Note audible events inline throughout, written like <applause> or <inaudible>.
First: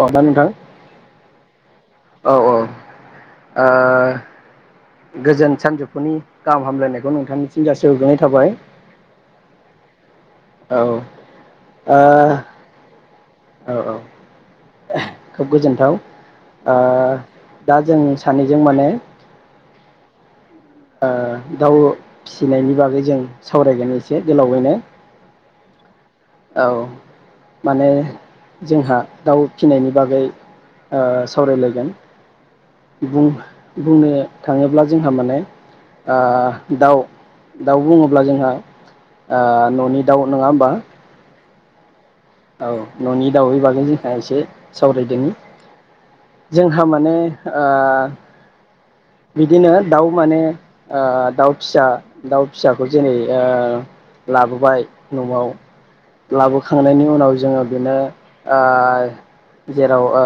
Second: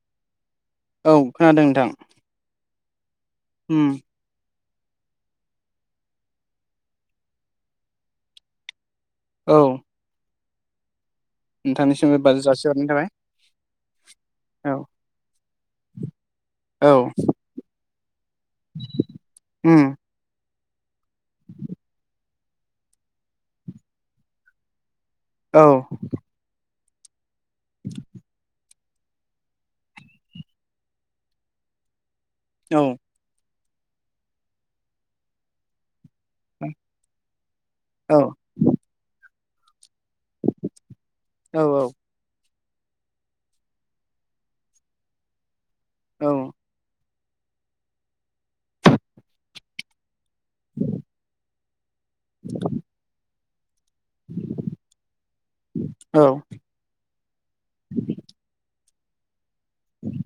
<unintelligible> नोंथां। औ खोनादों नोंथां औ औ ओ उम गोजोन सानजौफुनि गाहाम हामलायनायखौ नोंथांनिसिम जासिहरगोनाय थाबाय। औ औ नोंथांनिसिमबो बाजासिहरनाय थाबाय। औ औ औ खोब गोजोनथाव आ औ दा जों सानैजों माने उम ओ दाउ फिसिनायनि बागै जों सावरायगोन एसे गोलावैनो। औ औ माने जोंहा दाउ फिसिनायनि बागै ओ सावरायलायगोन। औ बुं बुंनो थाङोब्ला जोंहा माने आ दाउ दाउ औ बुङोब्ला जोंहा ओ न'नि दाउ नङा होमबा औ औ। औ न'नि दाउनि बागै जोंहा एसे सावरायदोनि। औ जोंहा माने ओ बिदिनो दाउ माने ओ दाउ फिसा दाउ फिसाखौ जेरै ओ लाबोबाय न'आव औ लाबोखांनायनि उनाव जोङो बेनो ओ जेराव ओ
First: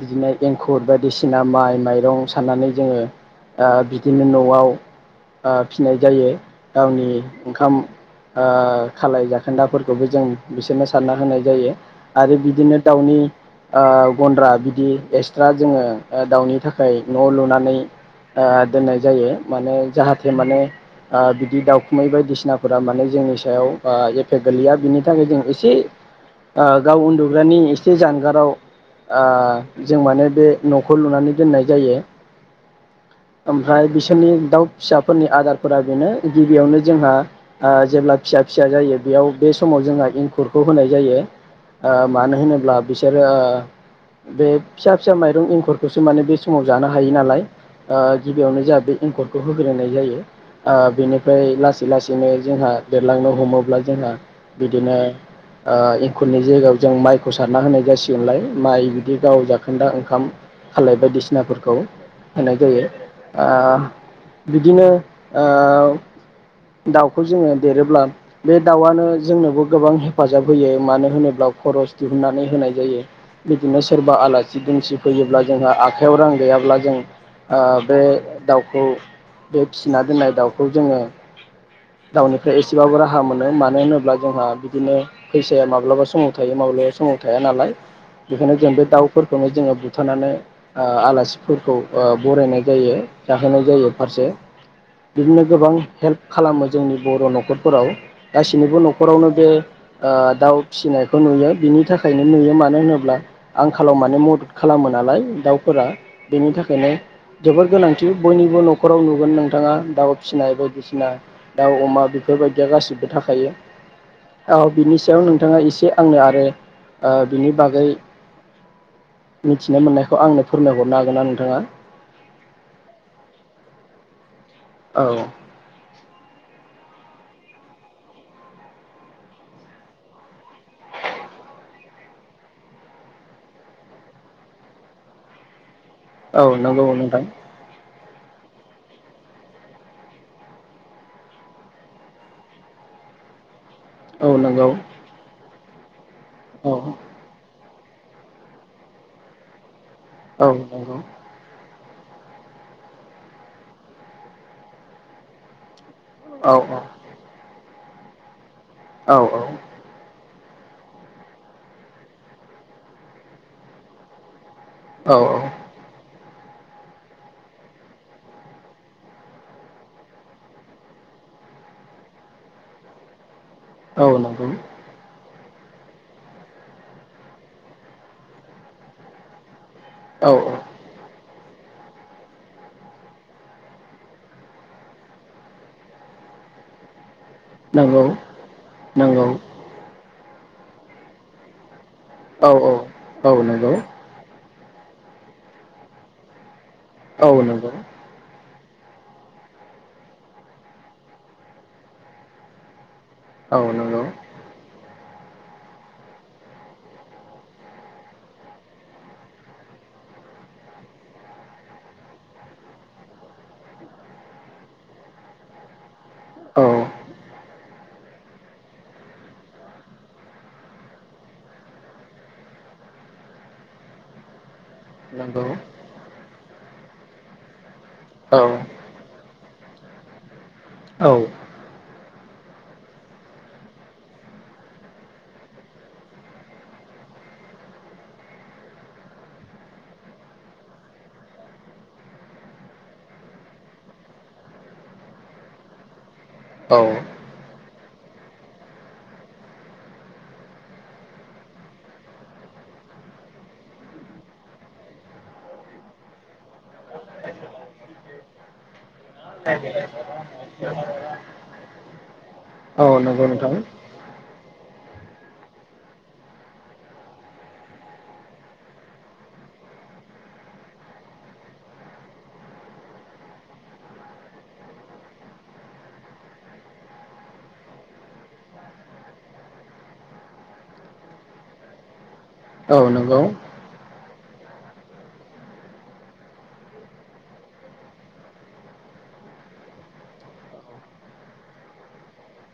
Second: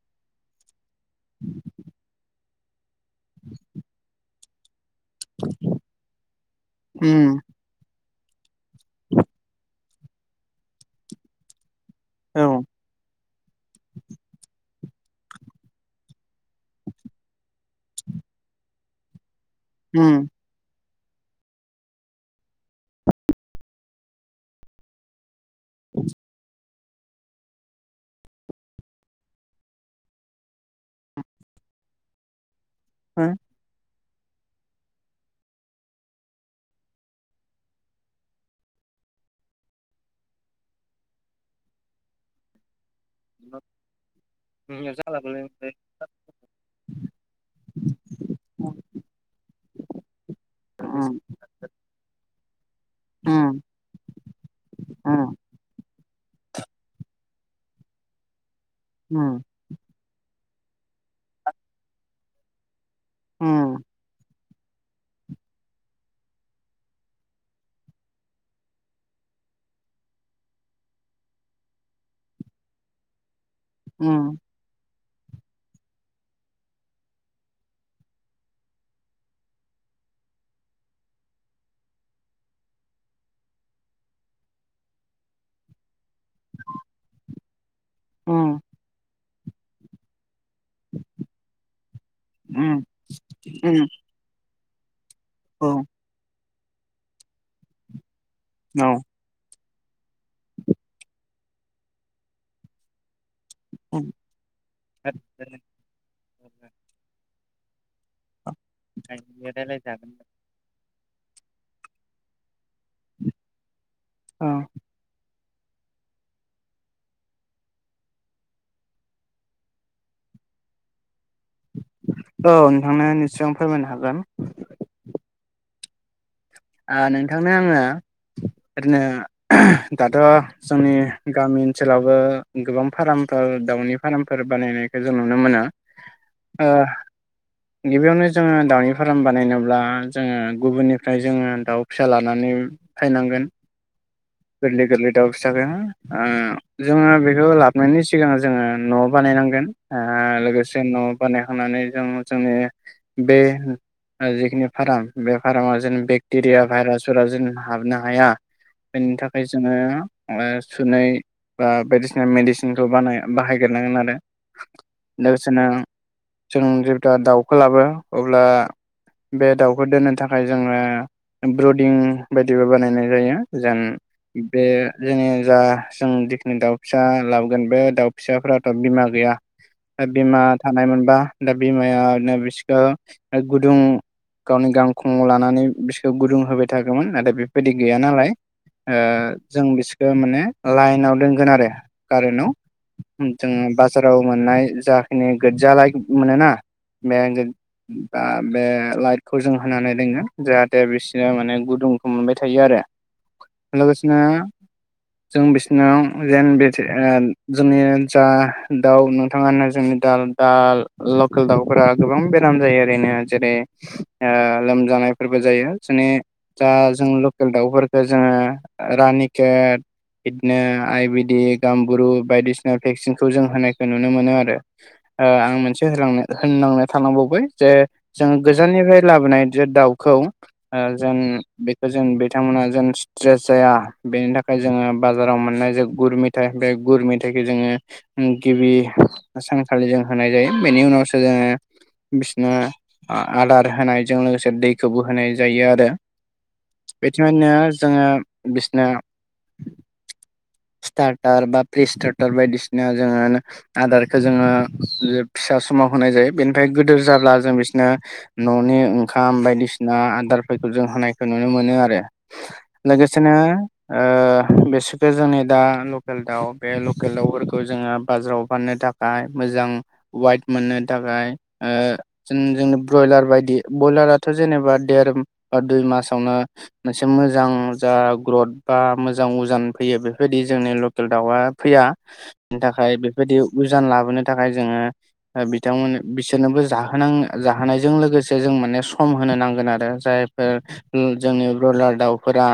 बिदिनो एंखुर बादिसिना माइ माइरं साननानै जोङो ओ बिदिनो न' आव ओ फिनाय जायो गावनि उम ओंखाम ओ खालाय जाखोन्दाफोर खौबो जों बिसोरनो सारना होनाय जायो । आरो औ बिदिनो दाउनि ओ गन्द्रा बिदि एक्सट्रा जोङो ओ दाउनि थाखाय न' लुनानै ओ दोननाय जायो । माने उम जाहाथे माने ओ बिदि दाउखुमै बायदिसिनाफोरा माने जोंनि सायाव ओ एफेक्ट गोलैया बिनि थाखाय जों इसे गाव उन्दुग्रानि इसे जानगाराव ओ जों माने बे न'खौ लुनानै दोननाय जायो । हो ओमफ्राय बिस सोरनि दाउ फिसाफोरनि आदारफोरा बेनो गिबियावनो जोंहा ओ जेब्ला फिसा फिसा जायो बेयाव बे समाव जोंहा एंखुरखौ होनाय जायो ओ मानो होनोब्ला बिसोरो ओ बे फिसा फिसा माइरं जालाबालाय एंखुरखौसो माने बे समाव जानो हायो नालाय ओ गिबियावनो जाआ उम बे एंखरखौ होग्रोनाय जायो ओ उम बेनिफ्राय लासै लासै नै जोंहा देरलांनो उम हमोब्ला जोंहा बिदिनो उम ओ एंखुरनि जायगायाव जों माइखौ सारना होनाय जासिगोनलाय माइ बिदि उम गाव जाखोन्दा ओंखाम खालाय बायदिसिनाफोरखौ होनाय जायो। आ उम बिदिनो ओ दाउखौ जोङो देरोब्ला बे दाउआनो जोंनोबो गोबां हेफाजाब होयो मानो होनोब्ला खरस दिहुननानै होनाय जायो। बिदिनो सोरबा उम आलासि दुमसि फैयोब्ला जोंहा आखाइयाव रां गैयाब्ला जों ओ बे दाउखौ बे फिसिना दोननाय दाउखौ जोङो दाउनिफ्राय एसेबाबो राहा मोनो मानो होनोब्ला जोंहा बिदिनो फैसाया माब्लाबा समाव थायो माब्लाबा समाव थाया नालाय। बेखायनो उम जों बे दाउ फोरखौनो जोङो बुथारनानै ओ आलासिफोरखौ ओ नाय उम जायो जाहोनाय जायो फारसे बिदिनो औ गोबां हेल्प खालामो जोंनि बर' न'खरफोराव गासैनिबो न'खरावनो बे ओ दाउ फिसिनायखौ नुयो बिनि थाखायनो नुयो मानो होनोब्ला आंखालाव माने मदद खालामो नालाय दाउफोरा बेनि थाखायनो जोबोर गोनांथि बयनि बो न'खराव नुगोन नोंथाङा दाउ फिसिनाय बायदिसि नाय दाउ अमा बेफोरबाय दिया गासिबो थाखायो औ बिनि सायाव नों थाङा एसे आंनो आरो ओ बिनि बागै मिथिनो मोननायखौ आंनो फोरमायहरनो हागोन ना नों थांङा औ नोंथांनो निसय आं फोरमायनो हागोन। औ आ नोंथांनो आङो ओरैनो दाथ' जोंनि गामि ओनसोलावबो गोबां फार्मफोर दाउनि फार्मफोर बानायनायखौ जों नुनो मोनो। औ ओ नंगौ नोंथां। गिबियावनो जोङो दाउनि फार्म बानायनोब्ला जोङो गुबुननिफ्राय जोङो दाउ फिसा लानानै फायनांगोन। औ नंगौ गोरलै गोरलै दाउ <unintelligible> ओ औ जोङो बेखौ लाब नायनि सिगां जोङो न'आव बानायनांगोन। ओ औ लोगोसे नंगौ न' बानायखानानै जों जोंनि बे ओ जिखिनि फार्म बे फार्मा जोंनि बे औ क्टेरिया औ भाइरासफोरा जोंनो हाबनो हाया। औ बेनि थाखाय औ जोङो ओ सुनै बा बायदिसिना मेडिसिनखौ बानाय बाहायग्रोनांगोन आरो। औ दसेनो जों जेब्ला दाउखौ लाबो अब्ला बे दाउखौ दोननो थाखाय जोङो ब्रदिं बायदिबो बानायनाय जायो। जों औ नंगौ बे जोंनि दा जों जिखिनि दाउ फिसा लाबोगोन बे दाउ फिसाफोराथ' बिमा गैया। औ बिमा औ थानायमोनबा दा बिमायानो बिसोरखौ गुदुं गावनि गांखं लानानै बिसोर गुदुं होबाय थागौमोन नाथाय बेबायदि गैया नंगौ नालाय ओ नंगौ जों बिसोरखो माने लाइनाव दोनगोन आरो औ कारेन्टाव औ औ जोङो नंगौ बाजाराव मोननाय जाखिनि गोज्जा लाइट मोनोना औ नंगौ <unintelligible> बे लाइटखौ जों होनानै दोनो जा हाते बिसोर माने गुदुंखौ मोनबाय थायो आरो। औ नंगौ लोगोसेनो जों बिसोरनाव जेन बे ओ जोंनि जा दाउ नोंथाङानो जोंनि दाल दा दाल लकेल दाउफोरा गोबां बेराम जायो ओरैनो जेरै ओ लोमजानायफोर बो जायो। माने जा औ जों लकेल दाउफोर ओ जोङो रानि केेट इदनो आयुरवेदिक गामबुरु बायदिसिना भेक्सिनखौ जों होनायखौ नुनो मोनो आरो। ओ नंगौ आं मोनसे होलांनो होननांनो थालांबावबाय। जों औ गोजाननिफ्राय लाबोनाय जे दाउ खौ ओ जों औ बेखौ जों बे बिथांमोना जों स्ट्रेस जाया बेनि थाखाय जोङो बाजाराव मोननाय जे गुर मेथाइ बे गुर मेथाइखौ जोङो गिबि सानखालि जों होनाय जायो बेनि उनावसो जोङो बिसोरनो आदार होनायजों लोगोसे दै बेखौबो होनाय जायो आरो। औ बेथिंहायनो जोङो बिसना स्टार्टार बा प्रिस्टार्टार बायदिसिना जोङो आदारखौ जोङो फिसा समाव होनाय जायो बेनिफ्राय गोदोर जाब्ला जों बिसोरनो न'नि खाम बायदि आ आदारफोरखौ जों होनायखौ नुनो मोनो आरो। औ नंगौ लोगोसेनो नोंथां ओ बिसखो जोंनि दा लकेल दाउ बे लकेल दाउफोरखौ जोङो बाजाराव फाननो थाखाय मोजां वाइट मोननो थाखाय ओ जों जोंनि ब्रयलार बायदि बयलाराथ' जेनेबा देर बा दुइ मासावनो मोनसे मोजां जा ग्रथ बा मोजां उजान फैयो बेफोरबायदि जोंनि लकेल दाउआ फैया बेनि औ थाखाय नंगौ बेफोरबायदि उजान लाबोनो थाखाय जोङो बिथांमोन बिसोरनोबो जाहोनां जाहोनायजों लोगोसे जों माने स खम होनो नांगोन आरो जायफोर जोंनि ब्रयलार दाउफोरा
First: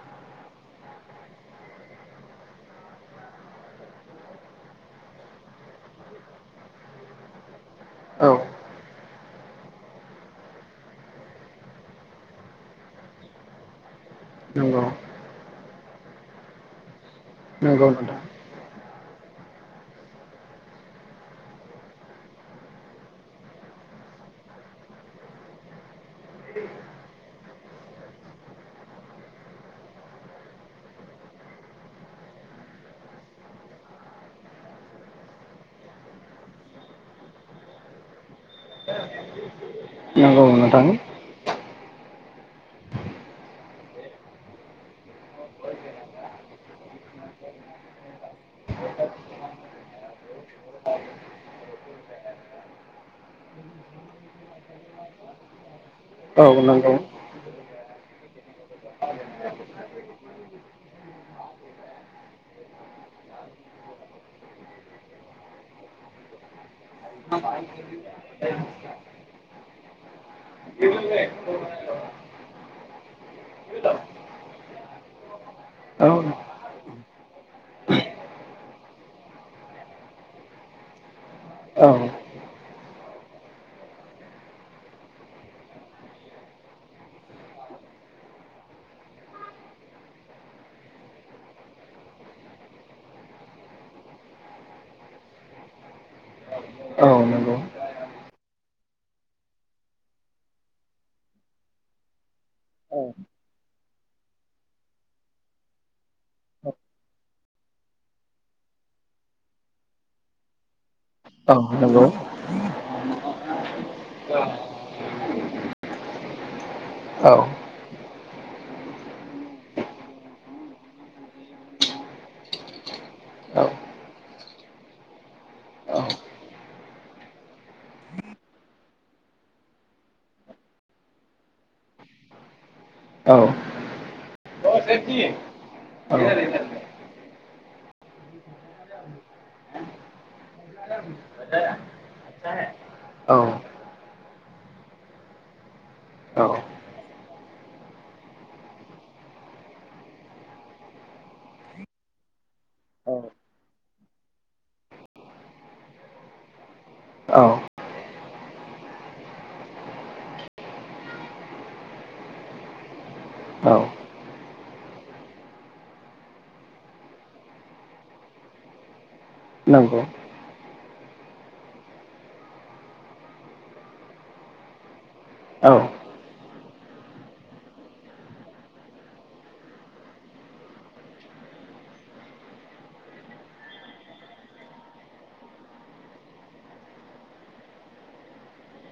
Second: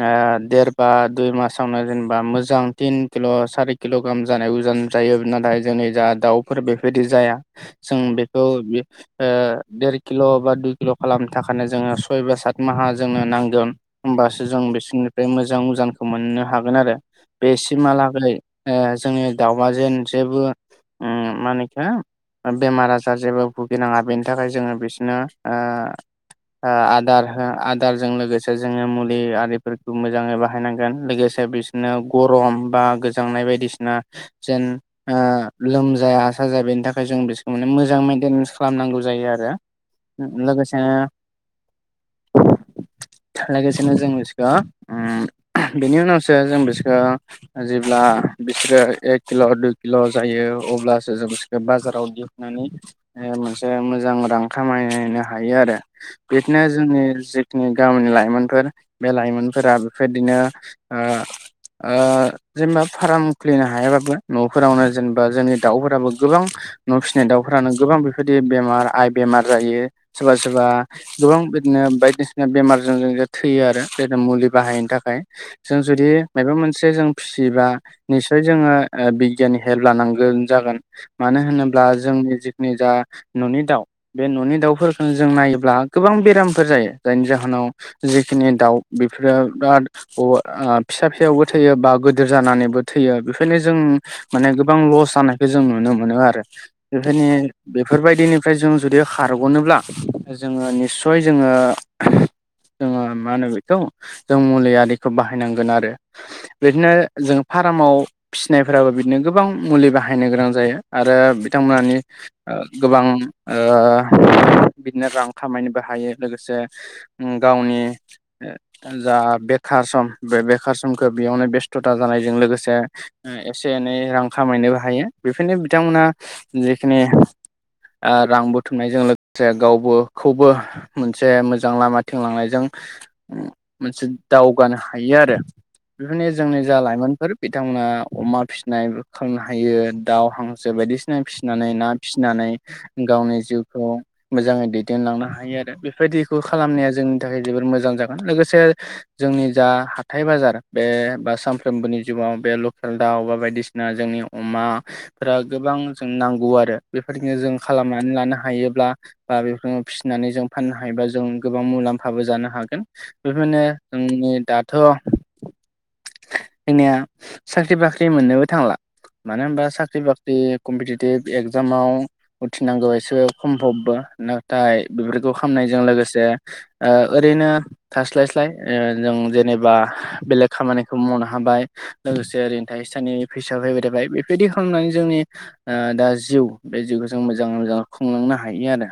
ओ देर बा दुइ मासावनो जेनेबा मोजां तिन किल' सारि किल' ग्राहाम जानाय उजन जायो नाथाय जोंनि जा दाउफोर बेफोरदि जाया जों औ बेखौ देर किल' बा दुइ किल' खालामनो थाखायनो जोङो सय बा सात माहा जोंनो नांगोन होमबासो जों नंगौ बिसोरनिफ्राय मोजां उजानखौ मोननो हागोन आरो नंगौ नोंथां बेसिमाहालागै ओ जोंनि दाउवाजेन जेबो उम मा होनो इखो बेमार आजार जेबो भुगिनाङा बेनि थाखाय जोङो बेसिनो ओ ओ आदार हो आदारजों लोगोसे जोङो मुलि आरिफोरखौ मोजाङै बाहायनांगोन लोगोसे बिसोरनो गरम बा गोजांनाय बायदिसिना जेन ओ लोमजाया साजाया बेनि थाखाय जों बिसोरखौ माने मोजां मइेनटेनेन्स खालामनांगौ जायो आरो। नंगौ नोंथां लोगोसेनो‌ लोगोसेनो जों बिसोरखौ उम बेनि उनावसो जों बिसोरखौ जेब्ला बिसोरो एक किल' दुइ किल' जायो अब्लासो जों बिसोरखौ बाजाराव दिहुननानै ओ मोनसे मोजां रां खामायनो हायो आरो। औ बिदिनो नंगौ जोंनि जि जोंनि गामिनि लाइमोनफोर बे लाइमोनफोरा बेफोरदिनो ओ ओ जेनेबा फाराम खुलिनो हायाबाबो न'फोरावनो जेनेबा जोंनि दाउफोराबो गोबां न' फिसिनाय दाउफोरानो गोबां बेफोरबायदि बेमार आय बेमार जायो सोरबा सोरबा गोबां बिदिनो बायदिसिना बेमारजों जों थैयो आरो मोजां मुलि बाहायिनि थाखाय जों औ जुदि मायबा मोनसे जों फिसियोबा निसय जोङो ओ बिगियाननि हेल्प लानांगोन जागोन। मानो होनोब्ला औ जोंनि जि निजा न'नि दाउ बे न'नि दाउफोरफोरखोनो जों नायोब्ला गोबां बेरामफोर जायो जायनि जाहोनाव जेखिनि दाउ बेफोरो बिराद अ फिसा फिसायावबो थैयो बा गोदोर जानानैबो थैयो बेफोरनो जों माने गोबां लस जानायखौ जों नुनो मोनो आरो। औ <unintelligible> नंगौ बेफोरबायदिनो फ्राय जों जुदि खारग'नोब्ला जोङो निस्सय जोङो जोङो औ मा होनो बेखौ जों मुलि आरिखौ बाहायनांगोन आरो बिदिनो जों फार्माव फिसिनायफोराबो बिदिनो गोबां मुलि बाहायनो गोनां जायो। आरो बिथांमोनानि नंगौ ओ गोबां ओ बिदिनो रां खामायनोबो हायो। लोगोसे औ औ उम गावनि जा बेखार सम बे बेखार समखो बेयावनो बेस्थ'था जानायजों लोगोसे औ एसे एनै रां खामायनोबो हायो बेखायनो औ बिथांमोना जिखिनि ओ रां बुथुमनायजों लोगोसे गावबो खौबो मोनसे मोजां लामाथिं लांनायजों औ मोनसे दाव गानो हायो आरो। बेफोरनि जोंनि जा लाइमोनफोर बिथांमोना अमा फिनाय खालामनो हायो दाउ हांसो बायदिसिना फिनानै ना फिनानै औ गावनि जिउखौ मोजाङै दैदेनलांनो हायो आरो बेफोरबायदिखौ खालामनाया जोंनि थाखाय जोबोर मोजां जागोन लोगोसे जोंनि जा हाथाइ बाजार बे बा सामफ्रोमबोनि जिउआव बे लकेल दाउ बा बायदिसिना जोंनि अमाफोरा गोबां जों नांगौ आरो बेफोरदिनो जों खालामनानै लानो हायोब्ला बा बेफोरखौ फिनानै जों फाननो हायोब्ला जों गोबां मुलाम्फाबो जानो हागोन बेफोरनो जोंनि दाथ' जोंनिया साख्रि बाख्रि मोननोबो थांला मानो होनबा नंगौ साख्रि बाख्रि कमपिटिटिभ एगजामाव उथ्रिनांगौआ‌ एसे खमफबबो नाथाय बेफोरखो' खामनायजों औ लोगोसे ओ ओरैनो थास्लाय स्लाय ओ जों जेनेबा बेलेग खामानिखौ मावनो हाबाय लोगोसे ओरैनो थाइसे थाइनै फैसाब फैबाय थाबाय बेफोरबायदि खालामनानै जोंनि दा जिउ बे जिउखौ जों मोजाङै मोजां खुंलांनो हायो आरो।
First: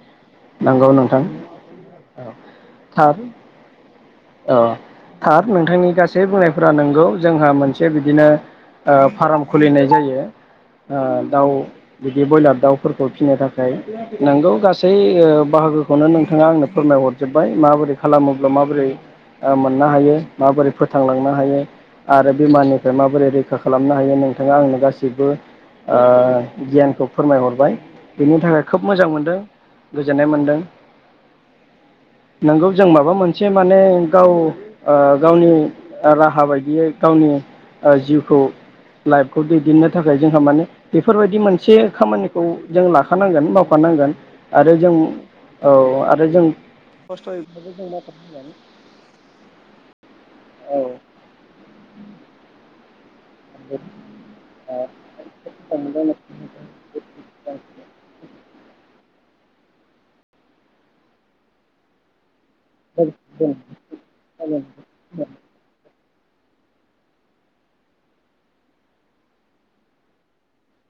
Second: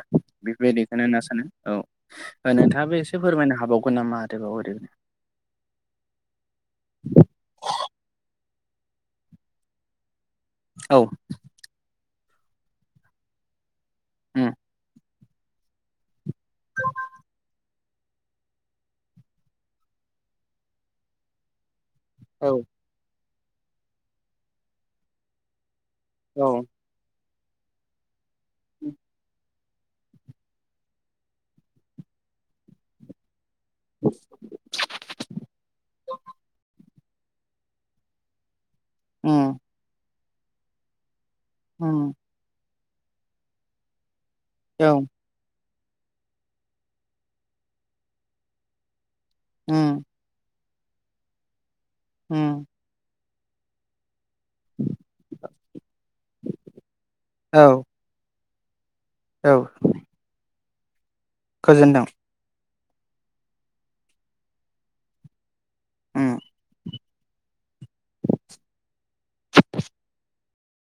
नंगौ बेफोरबायदिखोनो होनना नोंथां सानो औ। <inaudible> थार एसे फोरमायनो हाबावगोन नामा आरोबाव औ ओरैनो थार नोंथांनि गासै बुंनायफोरा नोंगौ जोंहा मोनसे बिदिनो ओ फाराम खुलिनाय जायो। ओ औ दाउ बिद बे बयलार दाउफोरखौ फिसिनो थाखाय नोंगौ उम गासै ओ बाहागोखौनो नों थाङा आंनो फोरमाय हरजोब माबोरै खालामोब्ला माबोरै मोननो हायो माबोरै फोथांलांनो हायो। आरो औ बिमारनिफ्राय माबोरै रै रोखा खालामनो हायो नोंथाङा आंनो गाैसैबो ओ औ गियानखौ फोरमायहरबाय बेनि थाखाय खोब मोजां मोनदों गोजोननाय मोनदों नोंगौ जों माबा मोन से माने गाव ओ गावनि राहा बायदियै गावनि ओ जिउखौ उम लाइफखौ दैदेननो थाख जोंहा माने बेफोरबायदि मोनसे उम खामानिखौ जों लाखानांगोन मावफानांगोन आरो औ जों औ आरो जों खस्थ'यै <unintelligible> उम औ। उम <inaudible> औ <inaudible> औ। गोजोन्दों <unintelligible> उम